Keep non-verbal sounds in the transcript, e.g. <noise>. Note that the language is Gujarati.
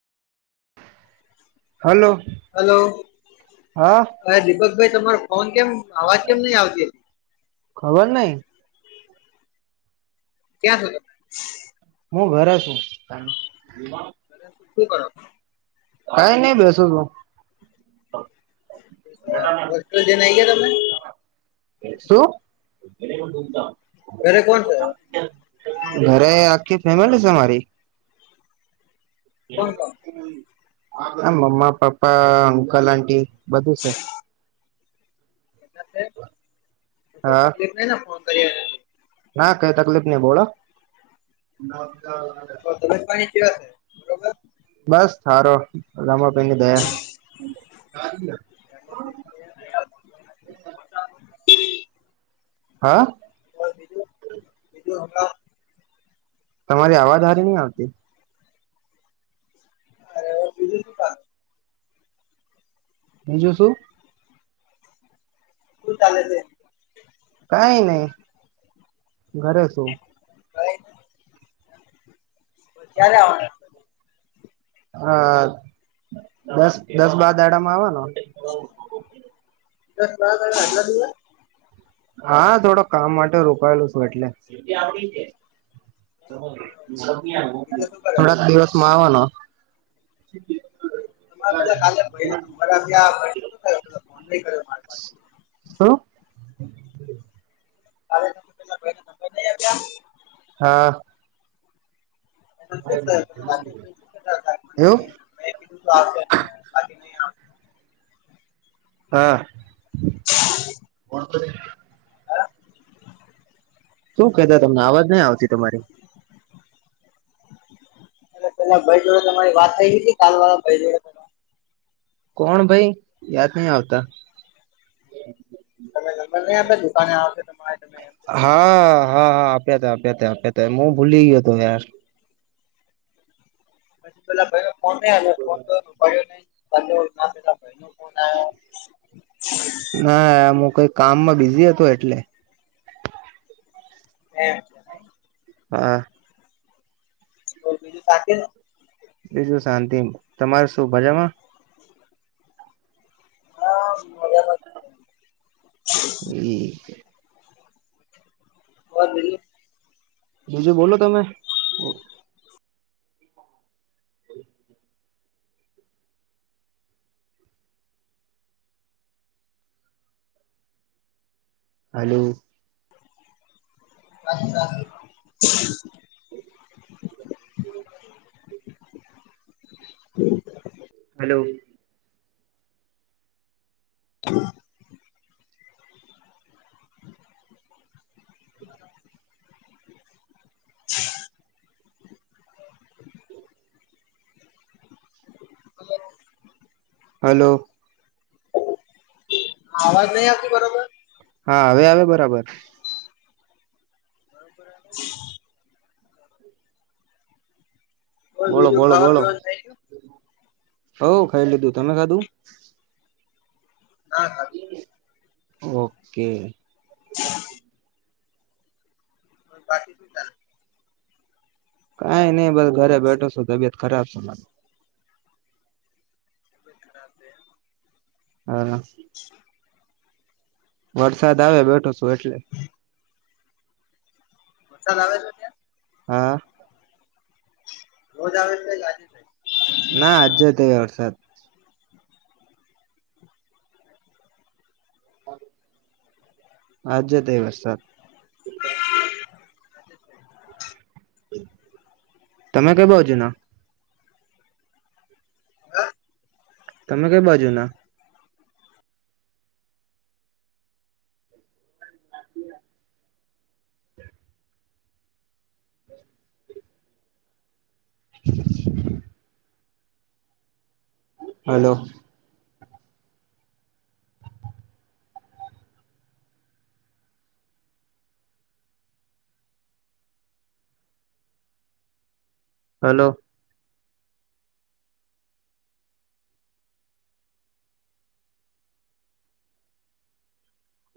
હલો હલો હા દીપક ભાઈ તમારો ફોન કેમ અવાજ કેમ નહી આવતી? ખબર નઈ ક્યાં થતો? હું ઘરે છું. શું કર કઈ નઈ બેસો સુ. હોસ્ટેલ જઈને આઈ ગયા તમે શું? ઘરે કોણ છે ઘરે આખી ફેમિલી છે અમારી કોણ કોણ મ્મા પાપા અંકલ આંટી બધું છે બધા છે? તો કઈ હા તકલીફ નઈ ને ફોન કરી. ના કઈ તકલીફ નહી બોલો તો ધ પાની કેવા છે બરોબર બસ સારો અમ પને દયા એમાં તો <inaudible> હા. બીજ બીજું હમભળાવો. તમારી અવાજ હારી નહી આવતી અરે બીજું <unintelligible> બીજું શું? શું ચાલે છે? કાઈ નઈ, ઘરે શું. <unintelligible> ક્યારે આવાના? <unintelligible> હન, દસ-દસ બાર દાડામ આવાનો. દસ-બાર દાડા આટલા દિવસ? હા, થોડો કામ માટે રોકાયેલો શું એટલે. બીજું શું <unintelligible> કરે છે થોડાક દિવસમાં આવાનો. તમાર પેલા કાલે ભયરૂ <unintelligible> ભયરૂ તું ને એટલ. લઈ ગયો માલ માંથી. શું <inaudible> કાલે જ પેરિયુ બદલાવી આવ જા. હા. શું કેતા હતા મને એઉ. મેં કીધું તો આવશે બાકી નહી આવશે હા. શું કેતા તમને અવાજ નહી આવતી તમારી. <inaudible> પેલા ભઈ જોડે તમારી વાત થઈ ગઈ હતી, કાલ વાળા ભઈ જોડે. કોણ ભઈ યાદ નહી આવતા. <unintelligible> આપે દુકાને આવેશે તમારે. તમે એમ કીધું હતું હા, હા આપ્યા તા. આપ્યા તા. આપ્યા તા. મુ ભૂલી ગ્યો તો યાર. પસી પેલા ભઈ ને ફોન નઈ આયો. ફોન કર્યો તો ઉપાડ્યો નઈ. <unintelligible> ભઈનો ફોન આયો. ના, મુ કઈ કામમાં બિઝી હતો એટલે. એમ છે નઈ. હા. તો બીજું શાંતિને? બીજું શાંતિ. તમાર શું મજામાં? અબ, મજામાં જ છીએ. એ. <unintelligible> બીજું, બોલો તમે? હલો. <unintelligible> <inaudible> <inaudible> <unintelligible> <inaudible> <inaudible> હલો. હલો. આવાજ નઈ આવતી બરોબર? હા, હવે આવે બરાબર. બરોબર આવે? કોઈ બોલો, બીજું બોલો, ખાવા બોલો. પીવાનું થઈ ગયું હવ, ખઈ લીધું. તમે ખાધું? ના, ખાધું ખાધું. ઓકે. <inaudible> અન, બાકી શું ચાલે? કાઈ ની બસ ઘરે બેઠો શુ, તબિયત ખરાબ શે મારી. તબિયત ખરાબ સે એમ. હલો. વરસાદ આવે, બેઠો સુ એટલે મસાાલ આવે છે ત્યાં. હા. રોજ આવે કાઈ લજે ભાઈ. ના આજે તે વરસાદ આજ તે એ વરસાદ. <inaudible> તમે કઈ બાોજો ના. <unintelligible> તમે કઈ બાજુ ના? <inaudible> હલો. હલો.